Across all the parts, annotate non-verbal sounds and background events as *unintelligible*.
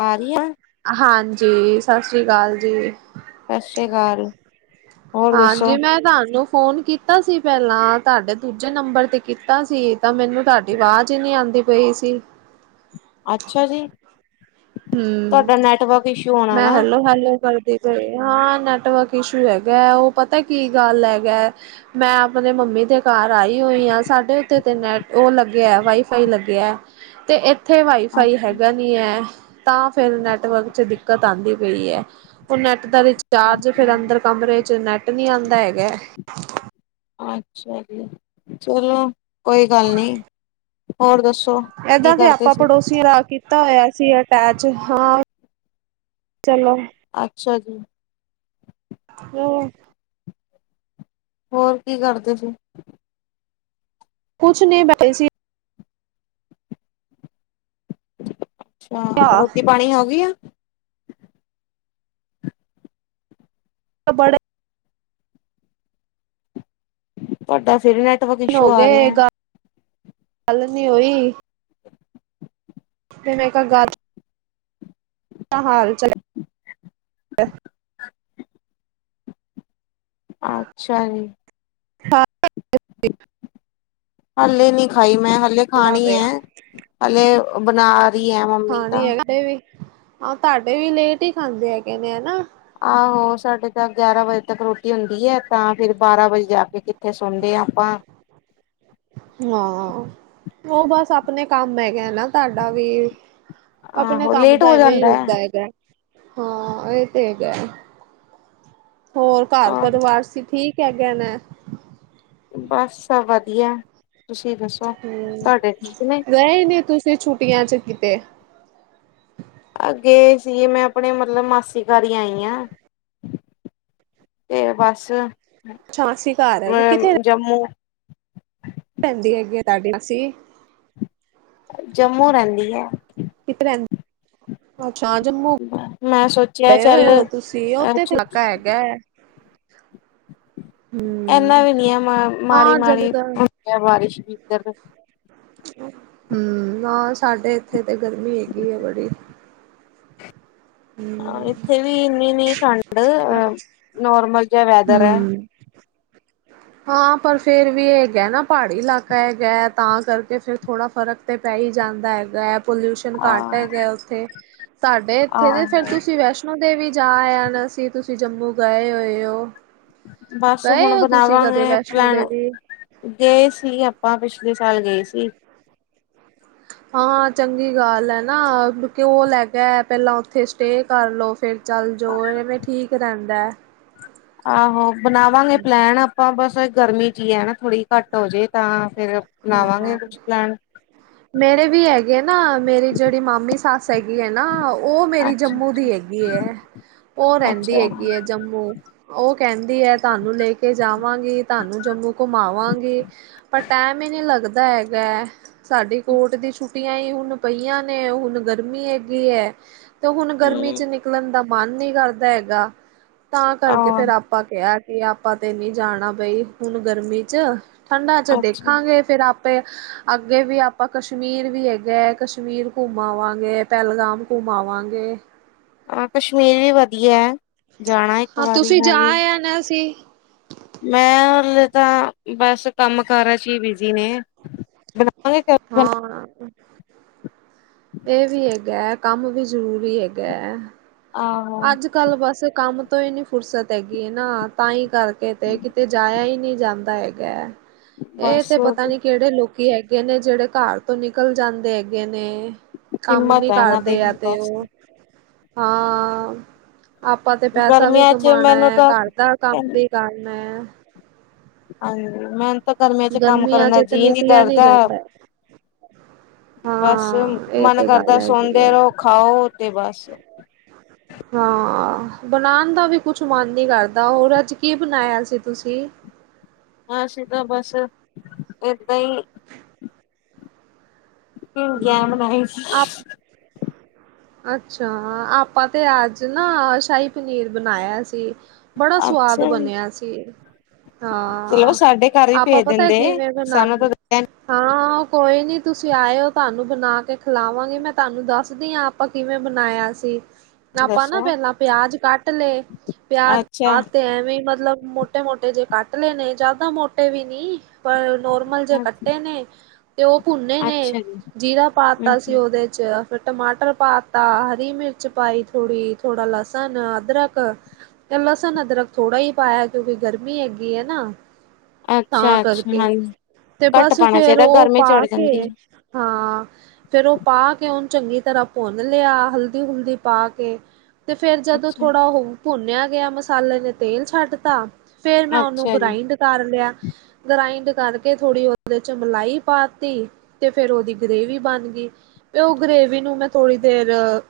ਆ ਰਹੀ ਆ? ਹਾਂਜੀ, ਸਸ ਸ਼੍ਰੀ ਕਾਲ ਜੀ। ਸਸ ਸ਼੍ਰੀ ਅਕਾਲ। ਹੋਰ ਦੱਸੋ ਹਾਂਜੀ, ਮੈਂ ਤੁਹਾਨੂੰ ਫੋਨ ਕੀ ਤਾ ਸੀ ਪਹਿਲਾਂ, ਤੁਹਾਡੇ ਦੂਜੇ ਨੰਬਰ ਤੇ ਕੀਤਾ ਸੀ, ਤਾਂ ਮੈਨੂੰ ਤੁਹਾਡੀ ਆਵਾਜ਼ ਹੀ ਨੀ ਆਂਦੀ ਪਈ ਸੀ। ਅੱਛਾ ਜੀ? ਹੂੰ। ਤੁਹਾਡਾ ਨੈਟਵਰਕ ਇਸ਼ੂ ਹੋਣਾ ਮੈਂ ਨਾ ਹੈਲੋ, ਹੈਲੋ ਕਰ ਦੀ ਪਈ। ਹਾਂ, ਨੈਟਵਰਕ ਇਸ਼ੂ ਹੈਗਾ ਐ, ਉਹ ਪਤਾ ਕੀ ਗੱਲ ਹੈਗਾ ਐ, ਮੈਂ ਆਪਣੇ ਮੰਮੀ ਦੇ ਘਰ ਆਈ ਹੋਈ ਹਾਂ, ਸਾਡੇ ਓਥੇ ਤੇ ਨੈਟ ਉਹ ਲੱਗਿਆ ਵਾਈ ਫਾਈ ਲੱਗਿਆ। ਤੇ ਇ ਉੱਥੇ ਵਾਈਫਾਈ ਹੈਗਾ ਅੱਛਾ ਨੀ ਐ ਤਾਂ ਫਿਰ ਨੈਟਵਰਕ ਚ ਦਿੱਕਤ ਆਂਦੀ ਪਈ ਐ ਉਹ ਨੈਟ ਦਾ ਰਿਚਾਰਜ ਫਿਰ ਅੰਦਰ ਕਮਰੇ ਚ ਨੈਟ ਨੀ ਆਂਦਾ ਹੈਗੈ।। ਅੱਛਾ ਜੀ ਚਲੋ ਕੋਈ ਗੱਲ ਨੀ, ਹੋਰ ਦਸੋ? ਏਦਾਂ ਦੇ ਆਪਾਂ ਪੜੋਸ ਤੁਸੀ ਰਾ ਕੀਤਾ ਹੋਇਆ ਸੀ ਅਟੈਚ, ਹਾਂ ਚਲੋ। ਅੱਛਾ ਜੀ। *unintelligible* ਹੋਰ ਕੀ ਕਰਦੇ ਸੀ? ਕੁਛ ਨੀ ਬਠੇ ਸੀ। ਹਾਂ ਤੇ ਰੋਟੀ ਪਾਣੀਯਾ ਹੋਗੀ ਯਾ। ਤ ਬੜੇ ਤੁਆਡਾ ਫਿਰ ਏ ਨ ਹੋ ਗਏ ਗੱਲ, ਗੱਲ ਨੀ ਹੋਈ ਤੇ ਮੈਂ ਕਲ ਗਾਲ ਤਾ ਹਾਲ ਚਲ ਅੱਛਾ ਜੀ। ਹਾਂ *unintelligible* ਹੱਲੇ ਨੀ ਖਾਈ ਮੈਂ, ਹੱਲੇ ਚੱਲਦਾ ਖਾਣੀ ਪਿਆ ਐ ਹੱਲੇ ਬਣਾ ਰਹੀ ਹੈ ਮੰਮੀ ਤਾਂ ਖਾਣੀ ਹੈ ਕ ਵੀ, ਆ ਤਾਡੇ ਵੀ ਲੇਟ ਹੀ ਖਾਂਦੇ ਹੈਗੇ ਨੇ ਹਨਾ। ਆਹੋ ਸਾਡੇ ਤਾ ਗਯਾਰਾਂ ਵਜੇ ਤੱਕ ਰੋਟੀ ਹੁੰਦੀ ਐ ਤਾਂ ਫਿਰ ਬਾਰਾਂ ਵਜੇ ਜਾ ਕੇ ਕਿੱਥੇ ਸੌਦੇ ਆ ਆਪਾਂ। ਹਾਂ, ਉਹ ਬਸ ਆਪਣੇ ਕੰਮ ਹੈਗਾ ਨਾ ਤਾਡਾ ਵੀ। ਆਪਣੇ ਆਹੋ ਕੰਮ ਲੇਟ ਦਾ ਹੋ ਐਵੇਂ ਈ ਜਾਂਦਾ ਹੈ ਹੁੰਦਾ ਹੈਗੈ। ਹਾਂ ਇਹ ਤੇ ਹੈਗਾ, ਹੋਰ ਘਰ ਹਾਂ ਪਰਿਵਾਰ ਸੀ ਠੀਕ? ਕਯਾ ਕਹਣਾ ਐ। ਬਸ ਸਭ ਵਧੀਯਾ, ਤੁਸੀ ਦੱਸੋ ਹਮ ਤਹਾਡੇ ਠੀਕ ਨੇ? ਗਏ ਨੀ ਤੁਸ ਤੇ। ਫਿਰ ਛੁਟੀਆਂ 'ਚ ਕਿਤੇ? ਅੱਗੇ ਸੀਗੇ ਮੈਂ ਆਪਣੇ ਮਤਲਬ ਮਾਸੀ ਘਰ ਈ ਆਈ ਯਾ। ਤੇ ਬਸ। ਛਾਸੀ ਘਰ ਹੈਗੇ ਕਿੱਥੇ? ਜੰਮੂ। ਪੈਨ ਜੀ ਹੈਗੀ ਏ ਤਾਡੀ ਅਸੀ। ਜੰਮੂ ਰਹਿਦੀ ਐ। ਕਿੱਥੇ ਰਹੰਦੀ? ਅੱਛਾ ਜੰਮੂ। ਮੈਂ ਸੋਚ ਗਏ ਹੋਏ ਹੋ ਤੁਸੀਂ ਉਥੇ ਥਾਕਾ ਹੈਗੈ। ਏਨਾ ਹਮ ਵੀ ਨੀ ਆ ਮਾੜਾ, ਮਾੜੀ ਹਾਂ ਮਾੜੀ ਜੰਮਦਾ ਹੁੰਦੀ ਏ ਬਾਰਿਸ਼ ਏਧਰ। ਹਮ ਨਾ ਸਾਡੇ ਇੱਥੇ ਤੇ ਗਰਮੀ ਹੈਗੀ ਏ ਬੜੀ। ਹਮ ਏਥੇ ਵੀ ਇੰਨੀ ਨੀ ਠੰਡ ਨੋਰਮਲ ਜੇਹਾ ਵੈਦਰ ਹੈ। ਹਮ ਹਾਂ ਪਰ ਫੇਰ ਵੀ ਇਹ ਹੈਗਾ ਨਾ ਪਹਾੜੀ ਇਲਾਕਾ ਹੈਗੈ ਤਾਂ ਕਰਕੇ ਫਿਰ ਥੋੜ੍ਹਾ ਫਰਕ ਤੇ ਪੈ ਹੀ ਜਾਂਦਾ ਹੈਗਾ ਐ। ਪੋਲਯੂਸ਼ਨ ਘੱਟ ਆਹ ਹੈਗੇ ਉਥੇ, ਸਾਡੇ ਇੱਥੇ ਤੇ ਫੇਰ ਆਹੋ ਤੁਸੀਂ ਵੈਸ਼ ਨੋ ਦੇਵੀ ਜਾ ਆਣਾ ਸੀ ਤੁਸੀਂ ਜੰਮੂ ਗਏ ਹੋਏ ਯੋ। ਬਸ ਹੁਣ ਬਣਾਵਾਂਗੇ ਵੈਸ਼ਨੋ ਪਲੈਨ। ਦੇਵੀ ਗਏ ਸੀ ਆਪਾਂ, ਪਿਛਲੇ ਸਾਲ ਗਏ ਸੀ। ਹਾਂ ਚੰਗੀ ਗੱਲ ਹੈ ਨਾ, ਕਿਉਂ ਲ਼ੈ ਕੇ ਆਇਆਂ ਪਹਿਲਾਂ ਉੱਥੇ ਸਟੇ ਕਰ ਲਓ। ਫਿਰ ਚੱਲ ਜ਼ੋ, ਐਵੇਂ ਠੀਕ ਰਹਿੰਦਾਂ ਐਂ। ਆਹੋ, ਬਣਾਵਾਂਗੇ ਪਲੈਨ ਆਪਾਂ ਬਸ ਗਰਮੀ ਜੀਅ ਹੈਂ, ਨਾ ਥੋੜੀ ਘੱਟ ਹੋ ਜੇ ਤਾਂ ਫਿਰ ਹਾਂ। ਬਣਾਵਾਂਗੇ ਕੁਛ ਪਲੈਨ ਮੇਰੇ ਵੀ ਹੈਗੇ ਨਾ, ਮੇਰੀ ਜਿਹੜੀ ਮਾਮੀ ਸੱਸ ਹੈਗੀ ਹੈਂ ਨਾ ਉਹ ਮੇਰੀ ਅੱਛਾ ਜੰਮੂ ਦੀ ਹੈਗੀ ਐਂ, ਉਹ ਅੱਛਾ ਰਹਿੰਦੀ ਹੂੰ ਹੈਗੀ ਹੈ। ਜੰਮੂ ਉਹ ਕਹਿੰਦੀ ਹੈ, ਤੁਹਾਂਨੂੰ ਲੇ ਕੇ ਜਾਵਾਂਗੀ। ਤੁਹਾਂਨੂੰ ਜੰਮੂ ਘੁਮਾਵਾਂਗੀ। ਪਰ ਟੈਮ ਹੀ ਨੀਂ ਲੱਗਦਾ ਹੈਗਾ ਐਂ। ਸਾਡੀ ਕੋਰਟ ਦੀ ਛੁੱਟੀਆਂ ਈ ਹੁਣ ਪਈਆਂ ਨੇਂ, ਹੁਣ ਗਰਮੀ ਹੈਗੀ ਐਂ। ਤੇ ਹੁਣ ਗਰਮੀਂ ਚ ਨਿਕਲਣ ਦਾ ਮਨ ਨੀਂ ਕਰਦਾਂ ਹੈਗਾ, ਤਾਂ ਆ ਕਰਕੇ ਫਿਰ ਆਪ ਆਪਾਂ ਕਿਹਾਂ ਕਿ ਆਪਾਂ ਤੇ ਨੀਂ ਜਾਣਾਂ ਬਈ, ਹੁਣ ਗਰਮੀ ਚ ਠੰਡਾਂ ਚ ਦੇਖ ਅੱਛਾ ਤੇ ਫਿਰ ਆਪੇ ਅੱਗੇ ਵੀ ਆਪਾਂ ਕਸ਼ਮੀਰ ਵੀ ਹੈਗਾ ਐਂ, ਕਸ਼ਮੀਰ ਘੁੰਮਾਵਾਂਗੇ ਪਹਿਲਗਾਮ ਘੁੰਮਾਵਾਂਗੇ ਏਂ। ਹਾਂ, ਕਸ਼ਮੀਰ ਵੀ ਵਧੀਆਂ ਹੈਂ, ਜਾਣਾ ਇੱਕ ਵਾਰੀਂ ਮੈਂ ਵੀ ਭੈਣ ਨਾ ਰੁੱਸੀ। ਮੈਂ ਹਲੇ ਤਾਂ, ਬਸ ਕੰਮ ਕਾਰਾਂ ਚ ਹੀ ਬਿਜ਼ੀ ਨੇ। ਬਣਾਵਾਂਗੇ *unintelligible* ਹਾਂ। ਏਵੀ ਹੈਗਾ ਐ, ਕੰਮ ਵੀ ਜ਼ਰੂਰੀ ਹੈਗਾ ਐ। ਆਹੋ। ਕੱਲ ਵਸੇ ਕੰਮ ਤੋਂ ਹੀ ਨੀ ਫ਼ੁਰਸਤ ਹੈਗੀ ਨਾ, ਤਾਂਹੀ ਕਰਕੇ ਤੇ ਤੇ ਜਾਇਆਂ ਹੀ ਨਹੀ ਜਾਂਦਾ ਹੈਗਾ ਐ, ਇਹ ਬਸ ਤੇ ਪਤਾਂ ਨੀ ਕਿਹੜੇ ਲੋਕ ਕੀ ਹੈਗੇ ਨੇਂ ਜਿਹੜੇ ਘਰ ਤੋਂ ਨਿਕਲ ਜਾਂਦੇ ਹੈਗੇ ਨੇ ਕੰਮ ਹਿੰਮਤ ਨੀਂ ਹੈ ਇਹਨਾਂ ਕਰਦੇ ਦੀ ਜਾਂ ਵੀ ਤੇ ਬਸ ਓ, ਹਾਂ ਆਪਾਂ ਤੇ ਪੈਸਾ ਵੀ ਗਰਮੀਆਂ ਚ ਕਮਾਣਾ ਮੈਨੂੰ ਐ, ਤਾਂ ਘਰ ਦਾ ਕੰਮ ਵੀ ਕਰਨਾਂ ਐ। ਹਾਂਜੀ ਮੈਂਨੂੰ ਤਾਂ ਗਰਮੀਆਂ ਚ ਕੰਮ ਕਰਨ ਦਾ ਚ ਤੇ ਜੀਅ ਨੀ ਨਿਕਲਿਆ ਕਰਦਾ। ਜਾਂਦਾ ਬਸ ਹਾਂ ਇਹ ਮਨ ਤੇ ਕਰਦਾਂ ਗੱਲ ਹੈਗੀ ਸੋਦੇ ਹੈ। ਰਹੋਂ, ਖਾਓ ਤੇ ਬਸ। *inaudible* ਹਾਂ, ਬਣਾਣ ਦਾ ਵੀ ਕੁੱਛ ਮਨ ਨੀਂ ਕਰਦਾਂ, ਹੋਰ ਅੱਜ਼ ਕੀ ਬਣਾਇਆਂ ਸੀ ਤੁਸੀਂ। ਅਸੀਂ ਤਾਂ ਬਸ ਏਦਾਂ ਈ ਭਿੰਡੀਆਂ ਹਮ ਬਣਾਈ *inaudible* ਅੱਛਾ, ਆਪਾਂ ਤੇ ਅੱਜ਼ ਨਾ ਸ਼ਾਹੀ ਪਨੀਰ ਬਣਾਇਆਂ ਸੀਂ। ਬੜਾਂ ਸਵਾਦ ਅੱਛਾ ਜੀ ਬਣਿਆਂ ਸੀ। ਚਲੋ ਹਾਂ, ਸਾਡੇ ਘਰ ਵੀ ਆਪਾਂ ਭੇਜ ਪਤਾਂ ਦਿੰਦੇ ਕਿਵੇਂ ਸਾਨੂੰ ਬਣਾਦੇ ਤਾਂ ਹਾਂ ਕੋਈ ਨੀਂ ਤੁਸੀਂ ਆਇਓ ਤੁਹਾਂਨੂੰ ਬਣਾਂ ਕੇ ਖਿਲਾਵਾਂਗੀ, ਮੈਂ ਤੁਹਾਂਨੂੰ ਦੱਸਦੀ ਆਂ ਆਪਾਂ ਕਿਵੇਂ ਬਣਾਇਆਂ ਸੀ। ਆਪਾਂ ਨਾ ਦੱਸੋ ਪਹਿਲਾਂ ਪਿਆਜ਼ ਕੱਟ ਲੇ, ਪਿਆਜ ਅੱਛਾ ਪਾਤੇ ਐਵੇ ਮਤਲਬ ਮੋਟ ਮੋਟੇ- ਮੋਟੇ ਜੇ ਕੱਟ ਲੇ ਨੇ ਜ਼ਿਆਦਾ ਮੋਟੇ ਵੀ ਨੀਂ ਪਰ ਨੋਰਮਲ ਜੇ ਕੱਟੇ ਨੇ ਤੇ ਉਹ ਭੁੰਨੇ ਨੇਂ, ਅੱਛਾ ਜੀ ਜੀਰਾ ਪਾ ਹੂੰ ਤਾਂ ਸੀ ਉਹ ਉਹਦੇ ਚ ਫਿਰ ਟਮਾਟਰ ਪਾ ਤਾਂ ਹਰੀ ਮਿਰਚ ਪਾਈ ਥੋੜੀ ਥੋੜਾ ਲਸਣ ਅਦਰਕ ਤੇ ਲਸਣ ਅਦਰਕ ਥੋੜ੍ਹਾ ਹੀ ਪਾਇਆਂ, ਕਿਉਕਿ ਗਰਮੀ ਹੈਗੀ ਐ ਨਾ ਤਾਂ ਅੱਛਾ ਅੱਛਾ ਕਰਕੇ, ਹਾਂਜੀ ਤੇ ਘੱਟ ਬਸ ਪਾਉਣਾ ਫ਼ਿਰ ਚਾਹੀਦਾ ਉਹ ਗਰਮੀ ਪਾ ਚੜ ਜਾਂਦੀ ਕੇ ਹੈ ਹਾਂ। ਫੇਰ ਉਹ ਪਾ ਕੇ ਉਨ ਚੰਗੀ ਤਰ੍ਹਾਂ ਭੁੰਨ ਲਿਆ ਹਲਦੀ ਹੁਲਦੀ ਪਾ ਕੇ- ਤੇ ਫੇਰ ਜਦੋ ਅੱਛਾ ਥੋੜ੍ਹਾ ਹੋਰ ਭੁੰਨਿਆ ਗਿਆ ਮਸਾਲੇ ਨੇ ਤੇਲ ਛੱਡ ਤਾ। ਫੇਰ ਮੈ ਉਹਨੂੰ ਅੱਛਾ ਜੀ ਗਰਾਇੰਡ ਕਰ ਲਿਆ ਗ੍ਰਾਇੰਡ ਕਰਕੇ ਥੋੜ੍ਹੀ ਉਹਦੇ ਚ ਮਲਾਈ ਪਾਤੀ- ਤੇ ਫੇਰ ਉਹਦੀ ਗ੍ਰੇਵੀ ਬਣ ਗਈ ਤੇ ਉਹ ਗ੍ਰੇਵੀ ਨੂੰ ਮੈ ਥੋੜ੍ਹੀ ਦੇਰ-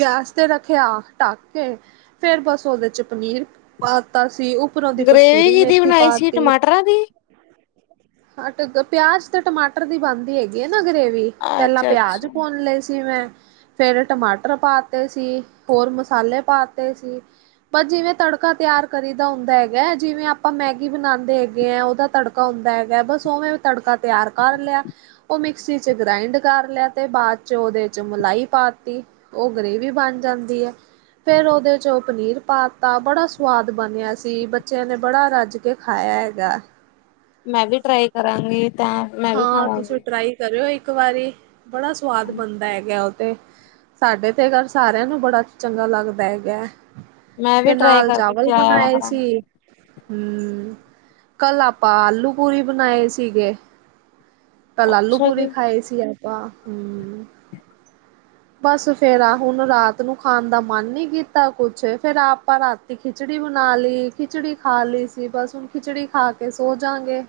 ਗੈਸ ਤੇ ਰੱਖਿਆ ਢੱਕ ਕੇ- ਫੇਰ ਬਸ ਉਹਦੇ ਚ ਪਨੀਰ ਪਾਤਾ ਸੀ। ਉਪਰੋ ਦੀ ਗ੍ਰੇਵੀ ਕਸਤੂਰੀ ਕਿਦੀ ਮੇਥੀ ਬਣਾਈ ਸੀ ਪਾਤੀ- ਟਮਾਟਰਾਂ ਦੀ ਹਟ ਪਿਆਜ ਤੇ ਟਮਾਟਰ ਦੀ ਬਣਦੀ ਹੈਗੀ ਏ ਨਾ ਗ੍ਰੇਵੀ ਪਹਿਲਾ ਅੱਛਾ ਪਿਆਜ ਅੱਛਾ ਭੁਨ ਲੇ ਸੀ ਮੈ ਫੇਰ ਟਮਾਟਰ ਪਾ- ਤੇ ਸੀ ਹੋਰ ਮਸਾਲੇ ਪਾਤੇ ਸੀ। ਪਰ ਜਿਵੇ ਤੜਕਾ ਤਿਆਰ ਕਰੀ ਦਾ ਹੁੰਦਾ ਹੈਗੈ ਜਿਵੇ ਆਪਾਂ ਮੈਗੀ ਬਣਾਂਦੇ ਹੈਗੇ ਆ ਉਹਦਾ ਤੜਕਾ- ਤੜਕਾ ਹੁੰਦਾ ਹੈਗੈ ਬਸ ਉਵੇ ਤੜਕਾ ਤਿਆਰ ਕਰ ਲਿਆ। ਉਹ ਮਿਕਸੀ ਚ ਗਰਾਇੰਡ ਕਰ ਲਿਆ ਤੇ ਬਾਅਦ ਚ ਉਹਦੇ ਚ ਮਲਾਈ ਪਾਤੀ- ਉਹ ਗ੍ਰੇਵੀ ਬਣ ਜਾਂਦੀ ਐ। ਫੇਰ ਉਹਦੇ ਚੋਂ ਪਨੀਰ ਪਾਤਾ ਬੜਾ ਸੁਆਦ ਬਣਿਆ ਸੀ ਬੱਚਿਆਂ ਨੇ ਬੜਾ ਰੱਜ- ਕੇ ਖਾਇਆ ਹੈਗਾ ਮੈ ਵੀ ਟਰਾਈ ਕਰਾਂਗੀ ਤਾਂ- ਮੈਂ ਵੀ ਹਾਂ ਤੁਸੀ ਖਾਵਾਂਗੀ ਟਰਾਈ ਕਰਿਓ ਇਕ ਵਾਰੀ ਬੜਾ ਸੁਆਦ ਬਣਦਾ ਹੈਗੈ ਉਹ ਤੇ- ਸਾਡੇ ਤੇ ਘਰ ਸਾਰਿਆਂ ਨੂੰ ਬੜਾ ਚੰਗਾ ਲੱਗਦਾ ਹੈਗੈ। ਮੈਂ ਵੀ ਤੇ ਟਰਾਈ ਨਾਲ ਕਰਕੇ ਚਾਵਲ ਖਿਲਾਇਆ ਵਾ ਬਣਾਏ ਸੀ। ਕਰਾਂਗੀ। ਹੂੰ ਕਲ ਆਪਾਂ ਆਲੂ ਪੂਰੀ ਬਣਾਏ ਸੀਗੇ। ਕਲ ਆਲੂ ਅੱਛਾ ਜੀ। ਪੂਰੀ ਖਾਏ ਸੀ ਆਪਾਂ ਹੂੰ - ਬਸ ਫੇਰ ਆ ਹੁਣ ਰਾਤ ਨੂੰ ਖਾਣ ਦਾ ਮਨ ਨੀ ਕੀਤਾ ਕੁਛ ਫੇਰ ਆਪਾਂ ਰਾਤ- ਤੇ ਖਿਚੜੀ ਬਣਾ ਲੀ ਖਿਚੜੀ ਖਾ ਲੀ ਸੀ ਬਸ ਹੁਣ ਖਿਚੜੀ ਖਾ ਕੇ ਸੋ ਜਾਂਗੇ।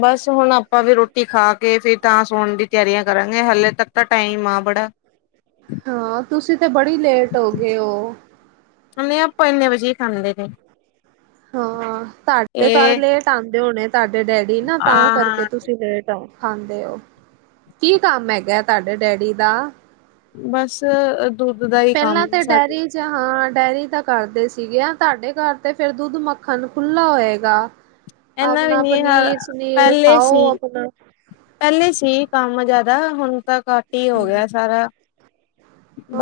ਬਸ ਹੁਣ ਆਪਾਂ ਵੀ ਰੋਟੀ ਖਾ ਕੇ ਫਿਰ ਤਾਂ ਸੋਣ ਦੀ ਤਿਆਰੀਆਂ ਕਰਾਂਗੇ ਹਲੇੇ ਤਕ ਤਾਂ ਟਾਈਮ ਆ ਬੜਾ- ਹਾਂ ਤੁਸੀ ਤੇ ਬੜੀ ਲੇਟ ਹੋ ਗਏ ਹੋ। ਨਹੀ ਆਪਾਂ ਇਨੇ ਵਜੇ ਈ ਖਾਂਦੇ ਨੇ- ਹਾਂ ਤਾਡੇ ਘਰ ਇਹ ਲੇਟ ਆਂਦੇ ਹੋਣੇ ਤਾਡੇ ਡੈਡੀ ਨਾ ਤਾਂ ਕਰਕੇ ਆ ਤੁਸੀ ਲੇਟ- ਖਾਦੇ ਹੋ ਕੀ ਕੰਮ ਹੈਗੈ ਤਾਡੇ ਡੈਡੀ ਦਾ- ਬਸ- ਦੁੱਧ ਦਾ ਹੀ ਕੰਮ ਪਹਿਲਾਂ ਹੈ ਤੇ ਸਾਡੇ ਡੈਡੀ- ਹਾਂ ਡੈਰੀ ਤਾਂ ਕਰਦੇ ਸੀਗੇ ਆ ਤਾਡੇ ਘਰ ਤੇ ਫੇਰ ਦੁੱਧ ਮੱਖਣ ਖੁੱਲਾ ਹੋਏਗਾ। ਇਨਾ ਵੀ ਆਪਣਾ ਨੀ ਹਾਲ ਪਨੀਰ ਸਨੀਰ ਪਹਿਲੇ ਖਾਓ ਸੀ ਆਪਣਾ- ਪਹਿਲੇ ਸੀ ਕੰਮ ਜਿਆਦਾ ਹੁਣ ਤਾਂ ਘੱਟ ਹੀ ਹੋ ਹਮ, ਗਿਐ ਸਾਰਾ।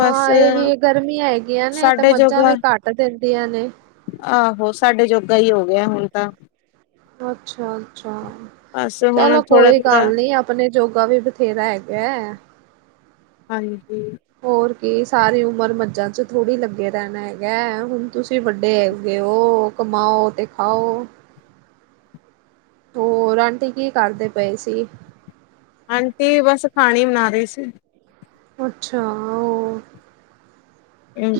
ਬਸ ਇਹ ਵੀ ਗਰਮੀਆਂ ਹੈਗੀਆਂ ਨੇ ਤੇ ਸਾਡੇ ਮੱਝਾਂ ਜੋਗਾ ਵੀ ਘੱਟ ਦਿੰਦੀਆਂ ਨੇ- ਆਹੋ ਸਾਡੇ ਜੋਗਾ ਹੀ ਹੋ ਗਿਐ ਹੁਣ ਤਾਂ- ਅੱਛਾ ਅੱਛਾ ਬਸ ਹੁਣ ਚਲੋ ਥੋੜਾ ਕੋਈ ਥੋੜਾ ਗੱਲ ਨੀ‌ ਅਪ ਆਪਣੇ ਜੋਗਾ ਵੀ ਬਥੇਰਾ ਹੈਗੈ। ਹਾਂਜੀ ਹੋਰ ਕੀ ਸਾਰੀ ਉਮਰ ਮੱਝਾਂ ਚ ਥੋੜ੍ਹੀ ਲੱਗੇ ਰਹਿਣੈ ਹੈਗੈ ਹੁਣ ਤੁਸੀਂ ਵੱਡੇ ਹੈਗੈ ਓ। ਕਮਾਓ ਤੇ ਖਾਓ ਹੋਰ ਆਂਟੀ ਕੀ ਕਰਦੇ ਪਏ ਸੀ ਆਂਟੀ ਬਸ ਪਾਣੀ ਬਣਾ ਰਹੀ ਸੀ। ਅੱਛਾ ਆਹੋ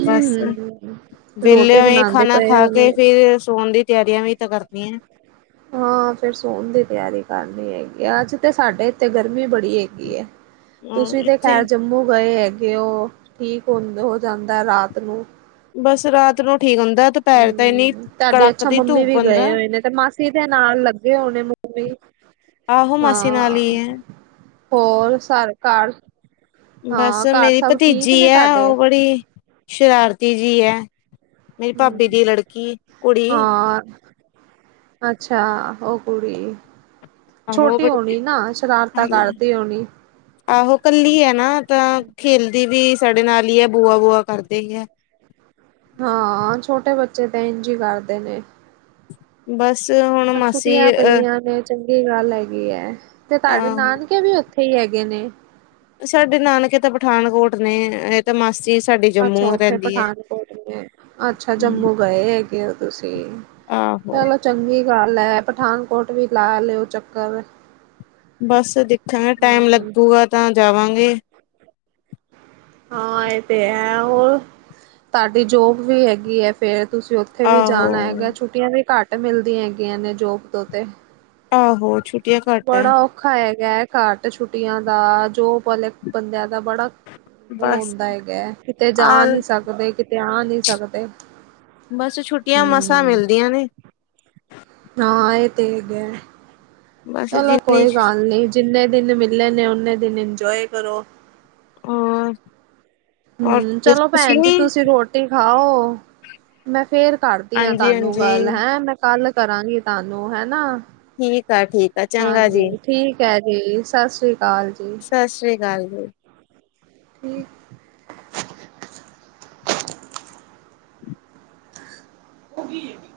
ਬਸ, ਵਿਹਲੇ ਹੋਏ ਬਣਾਉਂਦੇ ਖਾਣਾ ਪਏ ਖਾ ਉਹਨੇ ਕੇ ਫਿਰ ਸੋਣ ਦੀ ਤਿਆਰੀਆਂ ਵਿਚ ਕਰਦੀ ਆ। ਹਾਂ ਫੇਿਰ ਸੋਣ ਦੀ ਤਿਆਰੀ ਕਰ ਲਈ ਹੈਗੀ ਆ। ਅੱਜ ਤੇ ਸਾਡੇ ਇੱਥੇ ਗਰਮੀ ਬੜੀ ਹੈਗੀ ਆ। ਹਮ ਤੁਸੀਂ ਤੇ ਇੱਥੇ ਖੈਰ ਜੰਮੂ ਗਏ ਹੈਗੇ ਹੋ ਠੀਕ ਹੋ ਜਾਂਦਾ ਰਾਤ ਨੂੰ। ਬਸ ਰਾਤ ਨੂੰ ਠੀਕ ਹੁੰਦਾ। ਦੁਪਹਿਰ ਤਾਂ ਇੰਨੀ ਹਮ ਤੁਹਾਡੀ ਕੜਕ ਅੱਛਾ ਦੀ ਮੰਮੀ ਧੂਪ ਵੀ ਹੁੰਦਾ। ਗਏ ਹੋਏ ਨੇ ਤੇ ਮਾਸੀ ਦੇ ਨਾਲ ਲੱਗੇ ਹੋਣੇ ਮੂੰ ਕੋਈ। ਆਹੋ ਮਾਸੀ ਨਾਲ ਹਾਂ। ਹੀ ਹੈ ਹੋਰ, ਸਾਰੇ ਘਰ। ਬਸ ਹਾਂ ਘਰ ਮੇਰੀ ਸਭ ਠੀਕ ਭਤੀਜੀ ਨੇ ਹੈ, ਤੁਹਾਡੇ? ਉਹ ਬੜੀ ਸ਼ਰਾਰਤੀ ਜੀ ਹੈ। ਮੇਰੀ ਭਾਬੀ ਦੀ ਲੜਕੀ, ਕੁੜੀ। ਹਾਂ। ਅੱਛਾ। ਉਹ ਕੁੜੀ। ਆਹੋ ਛੋਟੀ ਬੜੀ ਹੋਣੀ ਨਾ, ਸ਼ਰਾਰਤਾਂ ਕਰਦੀ ਹੋਣੀ। ਆਹੋ ਕੱਲੀ ਹੈ ਨਾ, ਤਾਂ ਖੇਲਦੀ ਵੀ ਸਾਡੇ ਨਾਲ ਹੀ ਹੈ ਬੂਆ- ਬੂਆ ਕਰਦੇ ਹੀ ਹੈ। ਹਾਂ। ਛੋਟੇ ਬੱਚੇ ਤਾਂ ਇੰਝ ਹੀ ਕਰਦੇ ਨੇ। ਬਸ ਹੁਣ ਮਾਸੀ ਛੁੱਟੀੀਆਂ ਅਹ ਪਈਆਂ ਤੇ। ਚੰਗੀ ਗੱਲ ਹੈਗੀ ਹੈ, ਤੇ ਤੁਹਾਡੇ ਆਹੋ ਨਾਨਕੇ ਵੀ ਉੱਥੇ ਹੀ ਹੈਗੇ ਨੇ। ਸਾਡੇ ਨਾਨਕੇ ਤਾਂ ਪਠਾਨਕੋਟ ਨੇ। ਤੇ ਮਾਸੀ ਸਾਡੀ ਅੱਛਾ, ਜੰਮੂ ਉੱਥੇ ਰਹਿੰਦੀ ਹੈ। ਪਠਾਨਕੋਟ ਨੇ। ਅੱਛਾ ਜੰਮੂ ਗਏ ਹੈਗੇ ਹੋ ਤੁਸੀਂ। ਆਹੋ! ਚਲੋ ਚੰਗੀ ਗੱਲ ਹੈ ਪਠਾਨਕੋਟ ਵੀ ਲਾ ਲਿਓ ਚੱਕਰ। ਬਸ ਦੇਖਾਂਗੇ ਟਾਈਮ ਲੱਗੂਗਾ ਤਾਂ ਜਾਵਾਂਗੇ। ਹਾਂ ਇਹ ਤੇ ਹੈ ਹੋਰ, ਤੁਹਾਡੀ ਜੋਬ ਵੀ ਹੈਗੀ ਹੈ ਫੇਰ ਤੁਸੀਂ ਉਥੇ ਕਿਤੇ ਵੀ ਆਹੋ ਜਾਣਾ ਹੈਗਾ ਛੁੱਟੀਆਂ ਵੀ ਘੱਟ ਮਿਲਦੀਆਂ ਹੈਗੀਆਂ ਨੇ ਜੋਬ ਉੱਤੇ। ਆਹੋ ਛੁਟ ਬੜਾ ਔਖਾ ਹੈਗਾ ਹੈ ਘੱਟ ਛੁੱਟੀਆਂ ਦਾ ਜੋ ਪਲ ਬੰਦਿਆਂ ਦਾ ਬੜਾ ਉਹ ਬਸ ਹੁੰਦਾ ਹੈਗਾ, ਕਿਤੇ ਜਾ ਆ ਨਹੀਂ ਸਕਦੇ ਕਿਤੇ ਆ ਨਹੀਂ ਸਕਦੇ। ਬਸ ਛੁੱਟੀਆਂ ਮਸਾਂ ਹਮ ਮਿਲਦੀਆਂ ਨੇ। ਹਾਂ, ਇਹ ਤੇ ਹੈਗਾ ਬਸ ਚਲੋ ਜਿੰਨੀ ਕੋਈ ਗੱਲ ਨੀ। ਜਿੰਨੇ ਦਿਨ ਮਿਲਲੇ ਨੇ ਉਨੇ ਦਿਨ ਇੰਜੋਏ ਕਰੋ। ਹੂੰ ਹੂ, ਚਲੋ ਭੈਣ ਜੀ ਤੁਸੀਂ ਰੋਟੀ ਖਾਓ। ਮੈਂ ਫੇਰ ਕਰਦੀ ਹਾਂਜੀ ਕਲ ਨੂੰ ਗੱਲ ਹਾਂਜੀ ਹੈਂ ਮੈਂ ਕੱਲ ਕਰਾਂਗੀ ਤੁਹਾਨੂੰ ਹੈਨਾ। ਠੀਕ ਆ, ਠੀਕ ਆ। ਚੰਗਾ ਜੀ। ਹਾਂਜੀ, ਠੀਕ ਹੈ ਜੀ ਸਤਿ ਸ਼੍ਰੀ ਅਕਾਲ ਜੀ। ਸਤਿ ਸ਼੍ਰੀ ਅਕਾਲ ਜੀ। ਠੀਕ। ਉਹ ਕੀ ਹੈਗੀ।